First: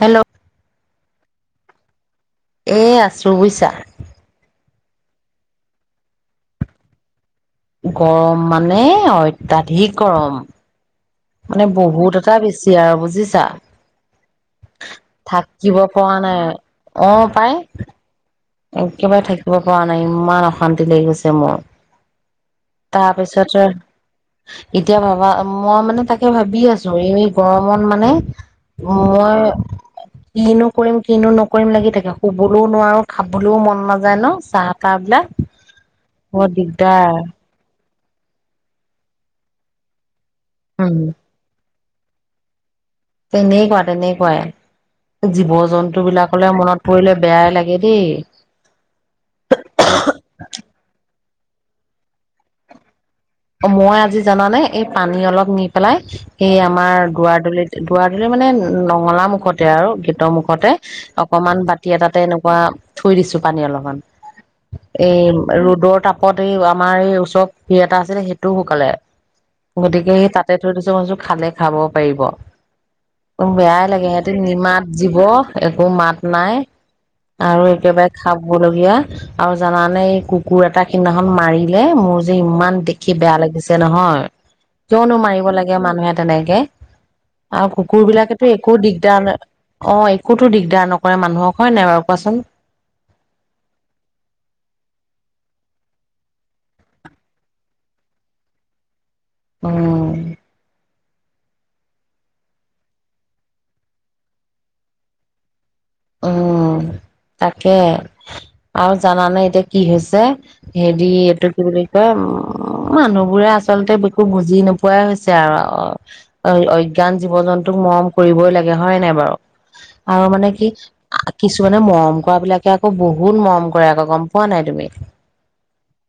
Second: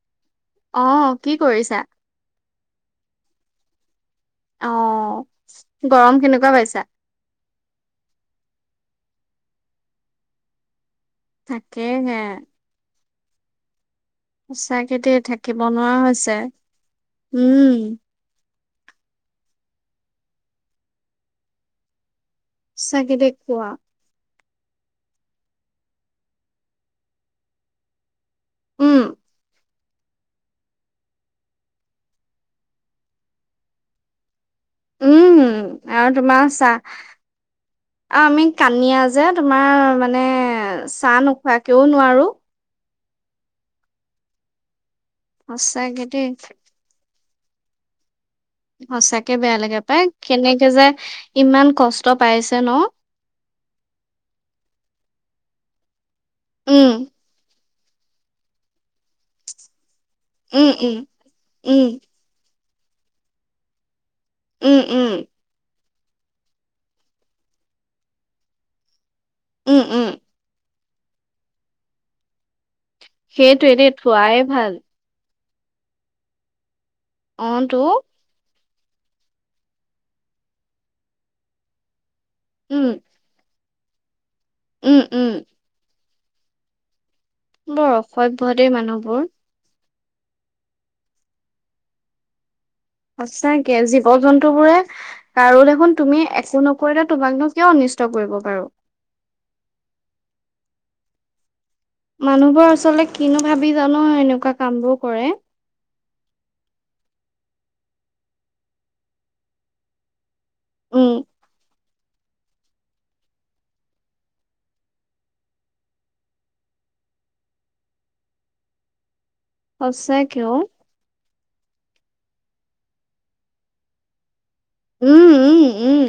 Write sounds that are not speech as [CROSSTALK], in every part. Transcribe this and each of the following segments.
Hello. অ', কি কৰিছা? এ, আছোঁ বুইছা। অ', গৰম কেনেকুৱা পাইছা? গৰম মানে, অত্যাধিক গৰম। মানে, বহুত তাকেহে এটা বেছি আৰু বুজিছ [INAUDIBLE] সঁচাকেই দেই, থাকিব নোৱাৰা পৰা হৈছে, নাই অ পাই উম। একেবাৰে থাকিব পৰা নাই ইমান অশান্তি লাগি গৈছে মোৰ। তাৰ সচাঁকে দেই পিছতে কোৱা। এতিয়া ভাবা, মই মানে তাকে ভাবি আঁছো, এই গৰমত মানে উম [UNINTELLIGIBLE] কিনো কৰিম কিনো নকৰিম লাগি থাকে, শুবলৈও নোৱাৰোঁ। খাবলৈওঁ মন নাযায় ন'। চাহ তাহ বিলাক উম, আৰু তোমাৰ বৰ চাহ অ', দিগদাৰ আমি কানিয়া যে তোমাৰ মানে এ উম চাহ নোখোৱা কিয় নোৱাৰো তেনে কোৱা, তেনে কোৱাই। জীৱ জন্তু সঁচাকে দেই বিলাকলে মনত পৰিলে বেয়া লাগে দেই। সঁচাকে বেয়া লাগে পাই, কেনেকে যে ইমান কষ্ট পাইছে ন? মই আজি জানানে, এই পানী অলপ নি পেলাই এ আমাৰ উম দুৱাৰ দলিত দুৱাৰডলি‌ মানে নঙলা মুখতে আৰু গে ৰ উম মুখতে উম অকমান বাতি উম এটাতে এনেকুৱা থৈ দিছো পানী অলপমান। উম উম এই ৰ'দত তাপত এই আমাৰ এই ওচৰত‌ [UNINTELLIGIBLE] এটা আছিলে সেইটোও শুকালে। উম উম গতিকে সেই তাতে [UNINTELLIGIBLE] খালে খাব পায়িব। সেইটোৱে বেয়াই দেই লাগে সিহঁতে থোৱাই ভাল। নিমাত জীব। একো মাত নাই। অহ আৰু তো একেবাৰে খাব [UNINTELLIGIBLE] আৰু জানানে এই কুকুৰ এটা সিদিনাখন মাৰিলে মোৰ যে, ইমান উম দেখি বেয়া লাগিছ নহয় উম কিয়নো উম মাৰিব লাগে মানুহে তেনেকে আৰু বৰ কুকুৰ অসভ্য বিলাকেতো দেই একো দিগদাৰ মানুহবোৰ ন অ', একোতো দিগদাৰ নকৰে মানুহক হয়, নাই বাৰু কোৱাচোন? সঁচাকে জীৱ জন্তু বোৰে কাৰো দেখোন তুমি একো নকৰিলে তোমাকনো কিয় অনিষ্ট কৰিব বাৰু। অহ মানুহবোৰ আচলতে কিনো ভাবি জানো এনেকুৱা কামবোৰ কৰে। উ, তাকে আৰু জানানে এতিয়া কি হৈছে? হেৰি উম এইটো কি বুলি উম, মানুহ বোৰে আচলতে একো বুজি নোপোৱাই হৈছে আৰু অজ্ঞান জীৱ জন্তুক মৰম কৰিবই লাগে হয়, নাই বাৰু? আৰু সঁচাকে মানে অ'। কি কিছুমানে মৰম কৰা বিলাকে আকৌ বহুত মৰম কৰে আকৌ গম পোৱা নাই তুমি উম, উম, উম।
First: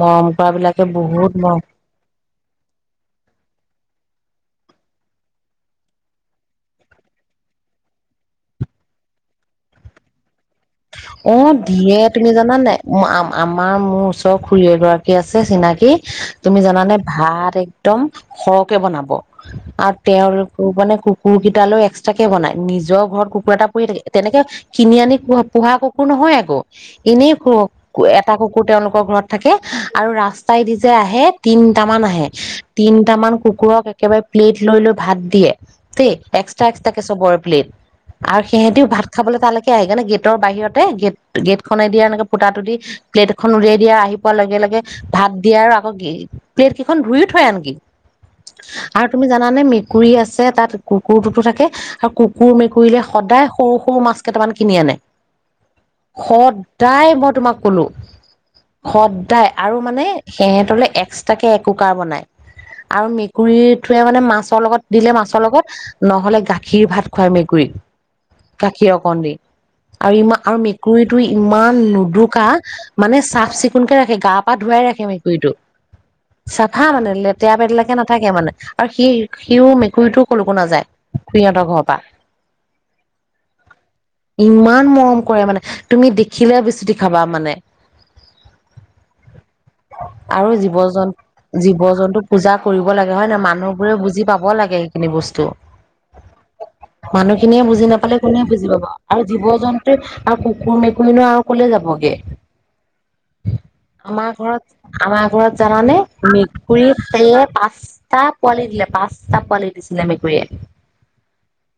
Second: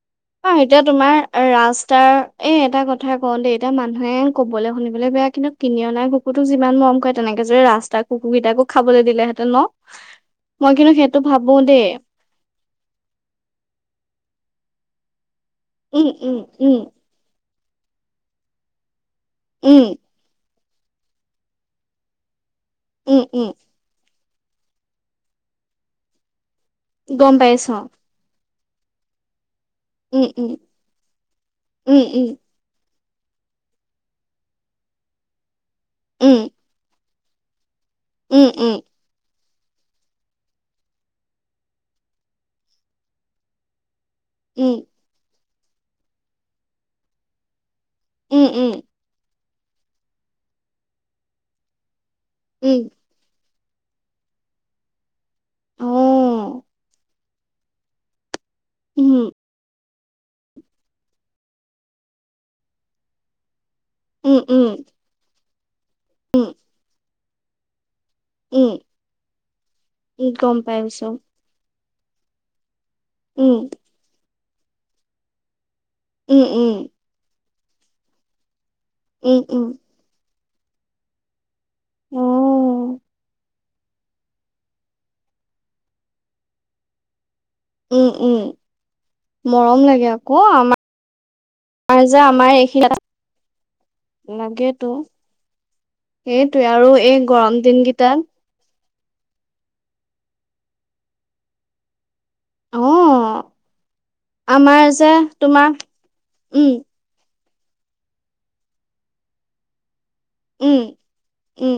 মৰম কৰা অ', এতিয়া বিলাকে তোমাৰ বহুত মৰম ৰাস্তাৰ এই এটা কথা কওঁ দেই এতিয়া মানুহে ক কবলৈ শুনিবলৈ বেয়া কিন্তু কিনি অনা কুকুৰতোক যিমান মৰম কৰে, তেনেকে যদি ৰাস্তা কুকু কেইটাকো খাবলৈ দিলেহেঁতেন ন? মই কিন্তু সেইটো ভাবো অ', দেই দিয়ে তুমি জানানে নে নাই আমা-আমাৰ মোৰ ওচৰ খুৰি এগৰাকী আছ আছে চিনাকি উম উম তুমি উম জানানে ভাত এক একদম সৰহকে বনাব উম আ, তেওঁয়ালোক মানে কুকুৰ কেইটালৈ এক্সট্ৰাক কে বনায় নিজৰ উম ঘৰত উম কুকুৰ এটা পৰি থাকে তেনেকে কিনি আনি কোৱা পুহা কুকুৰ নহয় আকৌ। গম এনেই ক পাইছ উম এটা কু তেওঁলোকৰ ঘৰত থাকে আৰু উম ৰাস্তাইদি যে, আহে তিনটামান আহে তিন দুটামান কুকুৰক একেবাৰে প্লেট লৈ, লৈ ভাত দিয়ে। [UNINTELLIGIBLE] এক্সট্ৰা, এক্সট্ৰা চবৰ প্লেট আৰু সিহঁতিও ভাত খাবলৈ তাল পালে [UNINTELLIGIBLE] গেট গেটৰ বাহিৰতে গেট গেট খনে দিয়া এনেকে ফুতাটো দি প্লেট এখন উলিয়াই দিয়া আহি পোৱাৰ লগে লগে ভাত দিয়া আৰু আকৌ প্লেট কেইখন ধুইয়ো থৈ আনকি। উম উম। জানে মেকুৰী আছে তাত কুকুৰটোতো থাকে আৰু কুকুৰ মেকুৰীলে সদায় সৰু সৰু মাছ কেইটামান কিনি আনে। সদায় তোমাক কলো সদায় আৰু মানে সিহঁতলে এক্সট্ৰাকে একুকাৰ বনাই আৰু মেকুৰীত টোৱে মানে মাছৰ লগত দিলে মাছৰ লগত [INAUDIBLE] নহ'লে গাখীৰ ভাত। খুৱাই মেকুৰীক। গাখীৰ অকণ দি। আৰু ইমান আৰু পাইছো। মেকুৰীতটো ইমান ইমান লুধুকা মানে চাফ উম চিকুণকে ৰাখে গা পা ধুৱাই ৰাখি উম মেকুৰীটোক উম চফা মানে লে [UNINTELLIGIBLE] পেদেলাকে নাথাকে মানে। আৰু সি উম উম সিও মেকুৰীটো সকলো নাযায়। নভৱা। অ ইমান মৰম কৰে মানে তুমি দেখিলে বিচুতি খাবা মানে। উম উম মৰম লাগে আকৌ আৰু জীৱ আমাৰ জন্তু জীৱ জন্তু যে আমাৰ পূজা কৰিব এইখিনি লাগে হয়নে নহয় মানুহবোৰে বুজি পাব লাগে লাগেতো সেইখিনি বস্তু সেইটোৱে আৰু এই গৰম মানুহখিনিয়ে বুজি নাপালে দিনকেইটাত কোনে বুজি পাব। আৰু জীৱ-জন্তু আৰু কুকুৰ মেকুৰীবোৰ আৰু কলৈ যাবগে। অ আমাৰ ঘৰত যে আমাৰ ঘৰত তোমাৰ জানানে উম মেকুৰী। পাঁচটা পোৱালি দিলে পাঁচটা পোৱালি দিছে। দিছিলে মেকুৰীয়ে। উম উম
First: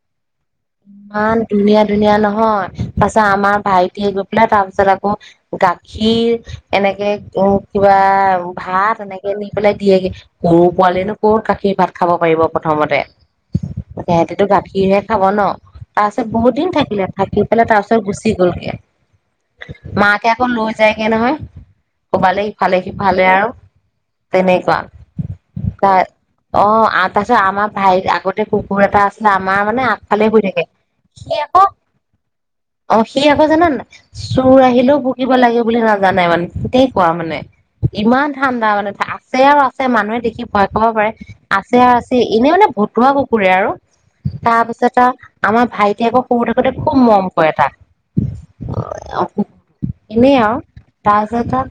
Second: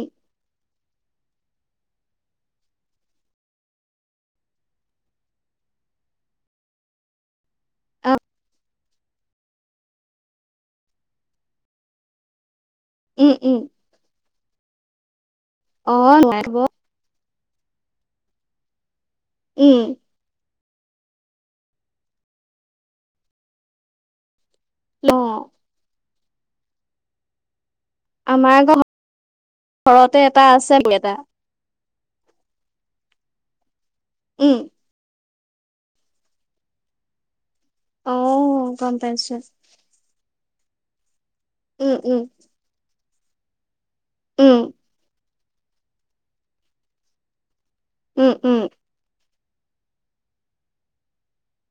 ইমান ধুনিয়া। ধুনীয়া নহয় তাৰ পাছত আমাৰ ভাইটিয়ে গৈ পেলাই তাৰ পিছত আকৌ গাখীৰ এনেকৈ। কি'বা আ ভাত। তেনেকৈ নি পেলাই দিয়েগৈ গৰু পোৱালিনো ক'ত গাখীৰ ভাত খাব পাৰিব। প্ৰথমতে। উম উম এইটো গাখীৰহে খাব নহ। তাৰ অ পাছত বহুত নোৱাৰিব দিন থাকে। থাকি পেলাই তাৰ পিছত গুচি গ'লগৈ। উম মাকে আকৌ লৈ। যায়গৈ নহয় ফুৰাবলৈ ইফালে-সিফালে আৰু। তেনেকুৱা অ কাৰ। অ' তাৰ পিছত আমাক। ভাইৰ আগতে আমাৰ কুকুৰ ঘ- এটা আছিল আমাৰ মানে ঘৰতে আগফালে বহি এটা থাকে আছে এটা সি আকৌ। অ' সি আকৌ জানানে নাই। উম চোৰ আহিলেও ভুকিব। কিবা লাগে বুলি নাজানে মানে তেতিয়া কোৱা মানে। ইমান ঠাণ্ডা অ', মানে গম পাইছো। আছে আৰু আছে মানুহে দেখিব। হয় ক'ব পাৰে। আছে উম, আছে উম, এনেই মানে বহুত। তোমাৰ কুকুৰে আৰু। উম, তাৰপিছত আৰু। আমাৰ ভাইটি আকৌ সৰু থাকোঁতে। খুব মৰম কৰে তাক। উম উম। এনেই আৰু তাৰপিছত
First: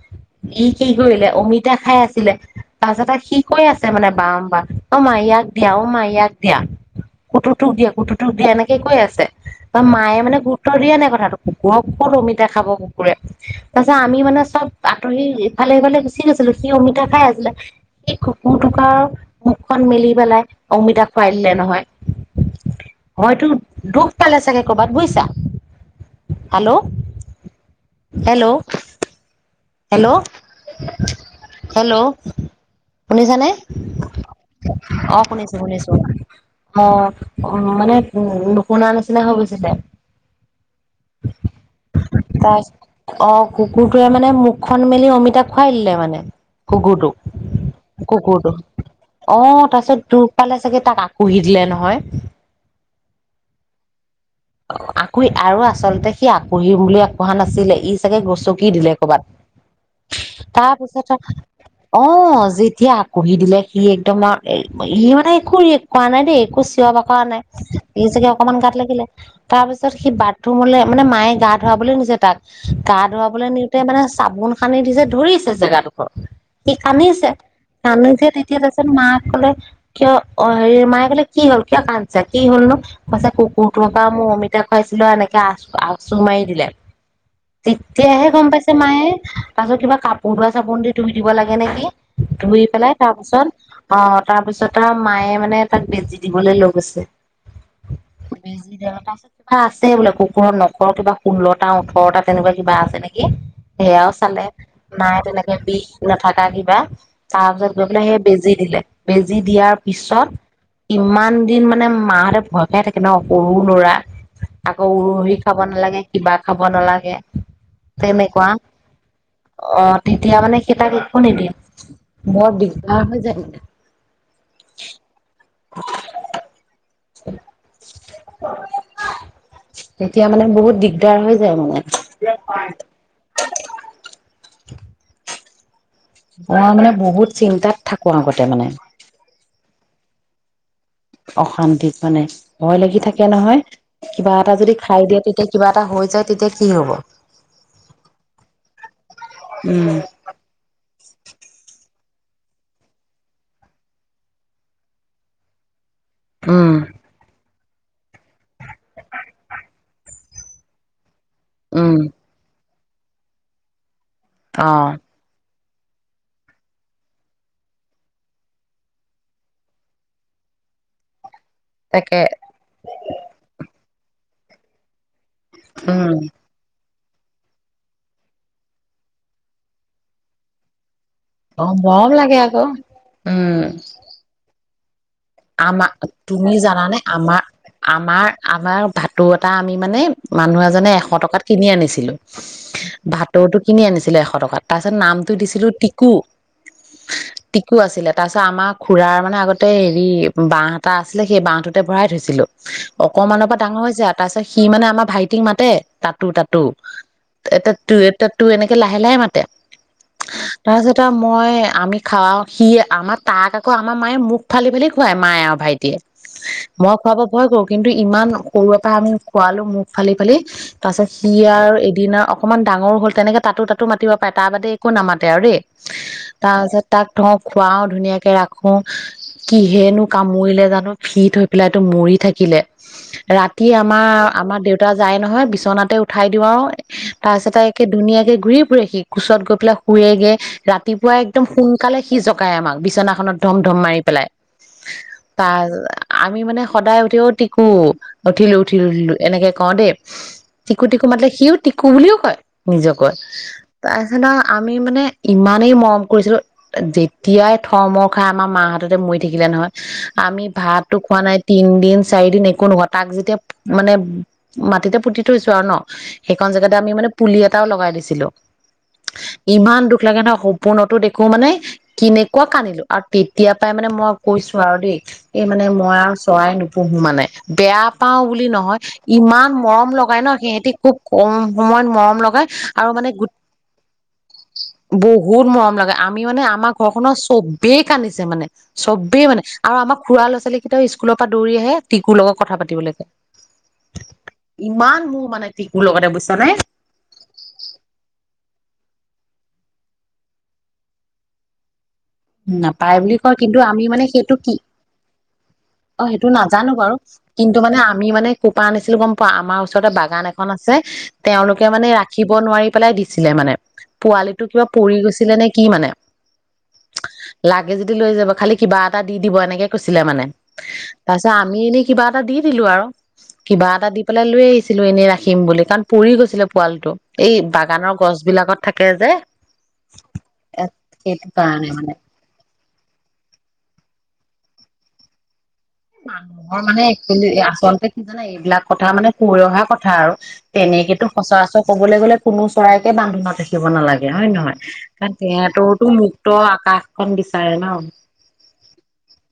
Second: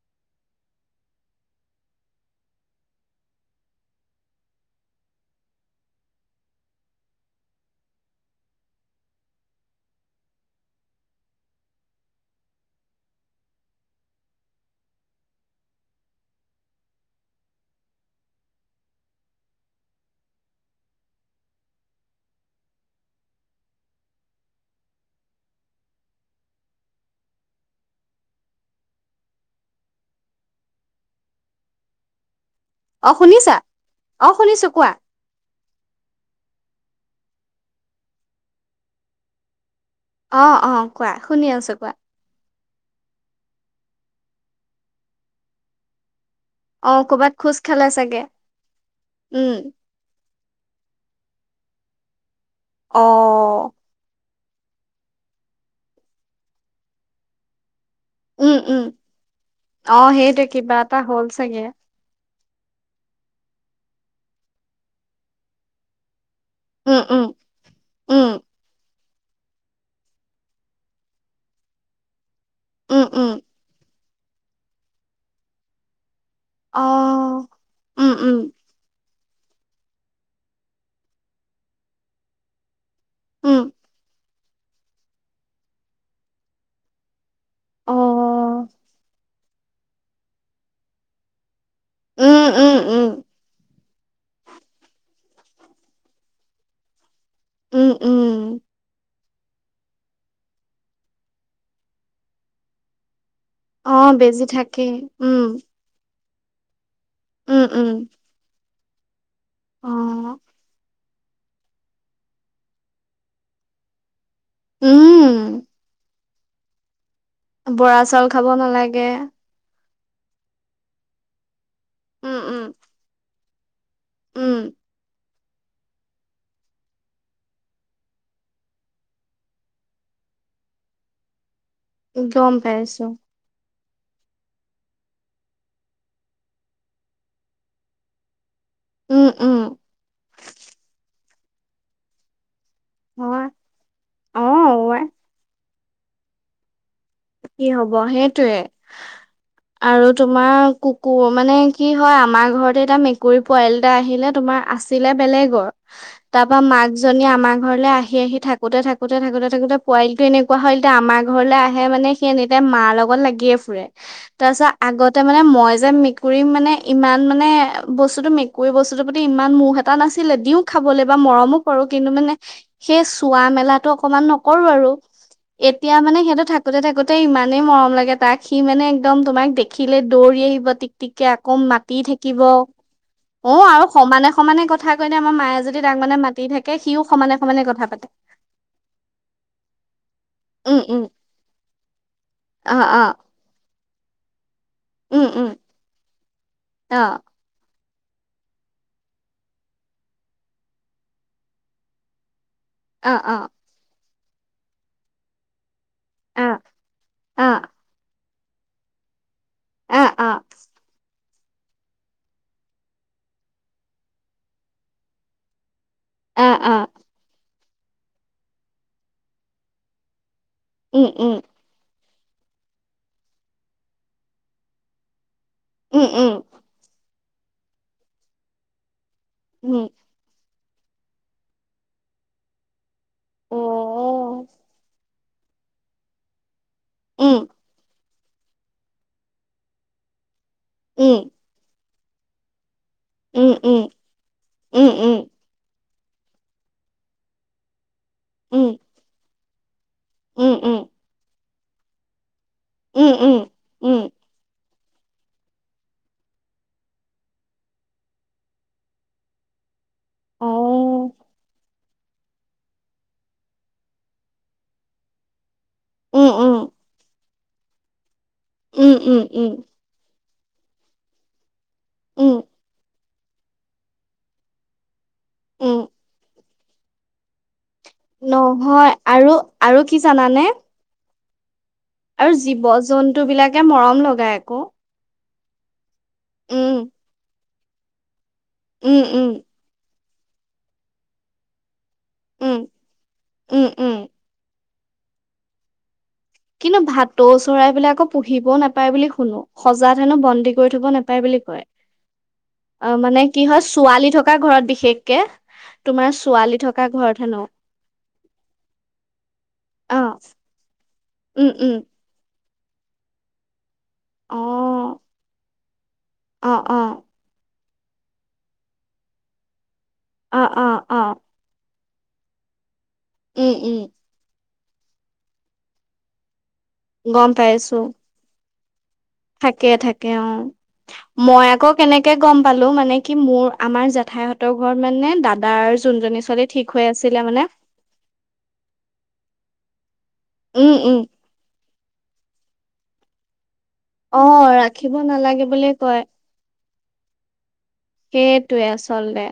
ই কি কৰিলে অমিতা খাই আছিলে তাৰপিছত সি কৈ আছে মানে বাৰম্বাৰ অ' মা ইয়াক দিয়া অ' মা ইয়াক দিয়া কুতুটোক দিয়া কুতুটোক দিয়া এনেকৈ কৈ আছে। মায়ে মানে গুৰুত্ব দিয়া নাই কথাটো কুকুৰক ক'ত অমিতা খাব কুকুৰে তাৰ পিছত আমি মানে চব আঁতৰি ইফালে-সিফালে গুচি গৈছিলো সি অমিতা খাই আছিলে সেই কুকুৰটোক মুখখন মেলি পেলাই অমিতা খুৱাই দিলে নহয় হয়তো দুখ পালে চাগে। বুজিছা হেল্লো হেল্লো। হেল্ল' হেল্ল' অ', শুনিছ নে শুনিছা? অ', শুনিছো কোৱা। অ শুনিছা অ' উ মানে উ নুশুনা নিচিনা হৈ গৈছিল অ' অ' কোৱা, শুনি আছো কোৱা তাৰছ অ' কুকুৰটোৱে মানে মোক খন মেলি অমিতা খোৱাই দিলে মানে অ', কৰ'বাত খোজ খালে কুকুৰটোক চাগে। কুকুৰটো, উম, অ' তাৰপিছত তোক পালে চাগে তাক আঁচুৰি দিলে নহয়। অ' আঁক আৰু আচলতে সি আঁকহি বুলি আগবহা নাছিলে ই চাগে উম, গছকি উম। দিলে কৰবাত অ' সেইটো তাৰ কিবা এটা পিছত হ'ল চাগে অ' যেতিয়া আকোহি দিলে সি একদম ই মানে এক ৰিয়েক্ত কোৱা নাই দেই একো চিঞৰ উম, বাক ৰ কৰা উম, নাই স চাগে উম, অকমান গাত লাগিলে তাৰ পিছত সি বাথৰুমলৈ মানে মায়ে গা ধুৱাব বুলিলৈ নিছে তাক উম, গা' উম। ধুৱাবলৈ নিওঁতে মানে চাবোন খানি দিছে, ধৰিছে জেগাডোখৰ স অ', কানিছে উম, কানিছে উম, তেতিয়া তাৰপছত মাক কলে কিয় অ হেৰি মায়ে কোলে কি হ'ল কিয় কানিছ' কি হল নো কইছে উম। কুকুৰ টোৰ পৰা মমিত তেতিয়া পুৱাইছিলো, এনেকে আ আচো মাৰি দিলে অ', তেতিয়াহে গম পাইছে মায়ে তাৰ পাছত কিবা কাপোৰ ধোৱা চাবোন দি ধুই দিব লাগে এনেকে উম, ধুই উম, পেলাই অ' উম, তাৰপিছত তাৰ মায়ে মানে তাক বেজি দিবলৈ লৈ গৈছে। উম, উম। বুজিছোঁ কিবা আছে বোলে কুকুৰৰ নখ কিবা ষোল্লটা ওঠৰটা তেনেকুৱা কিবা আছে নেকি সেয়াও অ', বেজি চালে থাকেই। নাই উম, তেনেকে বিষ নাথাকে কিবা তাৰ উম, পাছত উম। গৈ বেজী দিলে উ বেজী দিয়াৰ পিছত অ', ইমান দিন মানে মাহঁতে ভয় খাই থাকে ন সৰু লৰা আকৌ উৰহি খাব উম। নালাগে কিবা খাব নালাগে। বৰা চাউল তেনেকুৱা খাব নালাগে। সেই য়া।। অ' তেতিয়া মানে কেইটাাক একো নিদিয়ম [INAUDIBLE] উম, বৰ উম, দিগদাৰ হৈ যায়।। উম। [INAUDIBLE] এতিয়া মানে বহুত দিগদাৰ হৈ যায় মানে। গম পাইছোঁ। মই মানে বহুত চিন্তাত থাকো আগতে মানে। উম উম। অশান্তিত মানে। ভয় লাগি থাকে হয় নহয়। কিবা অ এটা যদি খাই ৱাই দিয়ে তেতিয়া কিবা এটা।। কিবা হৈ যায় তেতিয়া কি হ'ব। কি হব সেইটয়ে উম আৰু তোমাৰ ক।। কু মানে কি হয়। আমাৰ ঘৰতে এতিয়া মেকুৰী পোৱালি এটা আহিলে, তোমাৰ আছিলে বেলেগৰ। তাৰ পাৰা উম মাক জনী আমাক।। ঘৰলে আহি আহি থাকোতে থাকোতে থাকোতে থাকোতে পোৱালিটো এনেকুৱা হ'ল এতিয়া আমাৰ ঘৰলৈ আহি।। সেইয়ে উম মানে সি এনিটাইম মাৰ।। লগত লাগিয়ে ফুৰে। তাৰ অ পিছত আগতে মানে মই।। যে মেকুৰী মানে ইমান মানে বস্তুতটো মেকুৰী বস্তুটোৰ প্ৰতি ইমান মোহ এটা নাছিলে। দিও খাবলৈ বা মৰমো।। কৰো কিন্তু তাকে মানে সেই চোৱা মেলাত।। টো অকমান নকৰো আৰু।। এতিয়া উম মানে সিহঁতে থাকে।। তে থাকোতে ইমানে মৰম লাগে তাক। সি মানে একদম তোমাক দেখিলে দৌৰি আহিব। তিক।। গতিকে আকৌ অ মাতি মৰম লাগে থাকিব। আকৌ অ উম আৰু সমানে সমানে ক।। আমাৰ তুমি জানানে, সিও সমানে আমাৰ সমানে কথা পাতে আমাৰ আমাৰ ভাটো এটা আমি মানে মানুহ উম এজনে উম এশ টকাত কিনি।। কিনি আনিছিলো অ অ ভাটৈ টোত।। কিনি আনিছিলে এশ টকাত। তাৰপিছত উম নামটো উম দিছিলো টিকু অ টি।। আছিলে তাৰপিছত আমাৰ খুৰাৰ মানে আগতেই।। বাহঁএটা আছিলে, সেই বাহঁটোতে ভৰাই থৈছিলোঁ। অ অ অকমানৰ পৰা ডাঙৰ হৈ যাই।। তাৰপিছত সি মানে আমাৰ ভাইটিক মাতে। তাতো অ অ তাতো এটা ট।। তো, এনেকে লাহে-লাহে মাত। অ অ তাৰ পাছতে আও মই আমি খাওঁও সি আমাৰ তাক আকৌ আমাৰ মায়ে মুখ ফালি-ফালি খুৱাই মায়ে আৰু ভাইটিয়ে। অ অ মই খোৱাব ভয় কৰো। কিন্তু ইমান সৰুৰে পৰা আমি খোৱালো মুখ ফালি ফালি। তাৰ পিছত উম সি উম আৰু এদিনা অকণমান ডাঙৰ হ'ল তেনেকে তাতো-তাতো মাতিব পাৰে তাৰ বাদ একো নামাত তে আৰু দেই, উম উম তাৰপাছত তাক থ, খুৱাও ধুনীয়াকে ৰাখো। উম কিহেনো কামুৰিলে জানো। ফিট হৈ পেলাইটো মৰি থাকিলে। অ ৰাতি আমাৰ, আমাৰ দেউতা যায় নহয় বিচনাতে উঠাই দিওঁ আৰু উম তাৰপাছত একে ধুনীয়াাক ঘূৰি ফুৰে সি কোচত গৈ পেলাই শুৱেগে ৰাতিপুৱাই উম একদম সুন কালে সি জগাই আমাক, বিছ নাখনত উম ধম ধম মাৰি পেলাই। উম, উম। তাৰ আমি মানে সদায় উঠি অ' টিকো। উঠিলো, উম উঠিলো-উঠিলো এনেকে কদে উম টিকু টিকু মাতিলে সিও তিকু বুলিও কয়। উম উম নিজকৈ, উম উম উম তাৰপিছত আও আমি মানে ইমানেই মৰম কৰিছিলো যেতিয়াই থ মৰ খাই আমাৰ মাহ হাততে মৰি থাকিলে নহয়। আমি অ ভাতো খোৱা নাই তিন দিন। চাৰিদিন একো নহোৱা তাক যেতিয়া মানে মাটিতে পুতি থৈছো আৰু ন। উম সেইকন উম জেগাতে আমি মানে পুলি এটাও লগাই দিছিলোঁ। উম উম উম ইমান দুখ লাগে ন সপোনতো দেখো মানে, উম কেনেকুৱা কান্দিলো আৰু তেতিয়া পৰাই মানে মই কৈছো আৰু দেই এই মানে উম মই আৰু চৰাই ন পুহো মানে। বেয়া পাওঁ বুলি নহয়। আৰু ইমান আৰু মৰম কি লগায় ন জানানে সিহঁতে খুব কওঁ আৰু জীৱ-জন্তু বিলাকে মৰম লগায় আকৌ বহুত মৰম লাগে, আমি মানে আমাৰ উম ঘৰ খনৰ স-বেই কান্দিছে মানে উম, সবেই উম, মানে, আৰু আমাক খুৰাৰ ল'ৰা-ছোৱালী কেইটাও স্কুলৰ পৰা দৌৰি আহে। টিকুৰ লগত কথা উম, পাতিবলৈ কয়। উম, উম। ইমান মোৰ মানে টিকুৰ মোৰ লগতে বু কিন্তু, ভাতৌ চৰাইবিলাকো পুহি পুহিব নাপায় বুলি শুনো, সজাত হেনো বন্দী কৰি থ'ব নাপায় বুলি কয়। অ', নাপায় বুলি মানে কয় কি কিন্তু হয় আমি মানে ছোৱালী থকা সেইটো কি? ঘৰত বিশেষকে অ', তোমাৰ সেইটো ছোৱালী নাজানো থকা বাৰু, ঘৰত হেনো কিন্তু মানে আমি মানে কোপা আনিছিলো গম পোৱা আমাৰ ওচৰতে অ', বাগান এখন আছে উম, তেওঁলোকে উম, মানে ৰাখি ব নোৱাৰি পেলাই দিছিলে মানে। পোৱালিটো কিবা অ', পৰি গৈছিলে নে কি মানে? অ', অ'। লাগে যদি লৈ যাব, খালী কিবা এটা দি দিব এনেকে কৈছিলে মানে, অ', অ', অ', তাৰপিছত আমি এনে কিবা এটা দি দিলোঁ আৰু। উম, কিবা উম, এটা দি পেলাই লৈ আহিছি ছিলোঁ এনেই ৰাখিম বুলি, কাৰণ পৰি গৈছিলে। পোৱালীটো, গম এই পাইছো বাগানৰ গছ বিলাকত থাকে যে থাকে, থাকে অ এ সেইটো মই কাৰণে আকৌ মানে কেনেকে কে গম পালোঁ মানে কি, মোৰ আমাৰ জেঠাইহঁতৰ ঘৰত মানে দাদাৰ যোনজনী ছোৱালী মানুহৰ ঠিক হৈ মানে আছিলে একচুএলি মানে আচলতে কি জানে, এইবিলাক কথা মানে কৈ অহা কথা কথা আৰু উম, তেনেকৈ উম, টো সচৰাচৰ ক'বলৈ গ'লে কোনো চৰাইকে বান্ধি [INAUDIBLE] থাকিব নালাগে হয় নে অ', নহয়, ৰাখিব কাৰণ নালাগে বুলি সিহঁতৰতো কয়। মুক্ত আকাশখন দি চায় ন? সেইটোৱে আচলতে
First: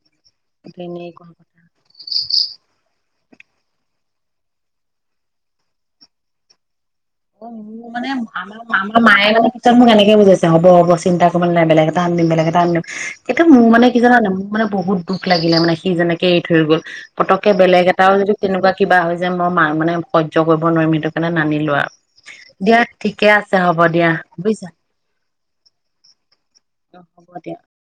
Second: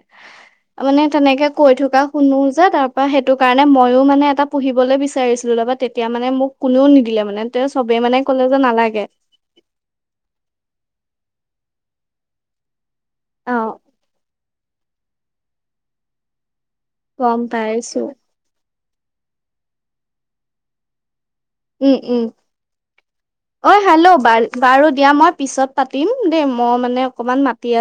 মানে তেনেকুৱা তেনেকে কৈ থকা শুনো যে তাৰ মই, সেইটো কাৰণে মইও মানে এটা পুহিবলৈ বিচাৰিছিলোঁ ল'ব, তেতিয়া মানে মোক কোনেও নিদ অ মোৰ মানে আমাৰ আমাৰ মায়ে মানে পিছত মোক এনেকে বুজাইছে হ'ব হব চিন্তা ক'ব নালাগে, বেলেগ এটা আনি দিম, বেলেগ এটা আনি দিম। এতিয়া অ মোৰ মানে কি জানানা, মোৰ মানে বহুত দুখ, লাগিলে মানে সি যেনেকৈ এৰি থৈ গল। গম পতককে বেলেগ পাইছো এটাও যদি তেনেকুৱা কিবা হৈ যে, মই মা-মানে সহ্য কৰিব নোৱাৰিম এইটো। সেইকাৰণে নানিলো উম আৰু। উম ঠিকে আছে অ, হ'ব দিয়া হেল্লো বাৰু বুজিছা বাৰু দিয়া মই পিছত পাতিম দেই। মই মানে, অ অকণমান হ'ব দিয়া মাতি আ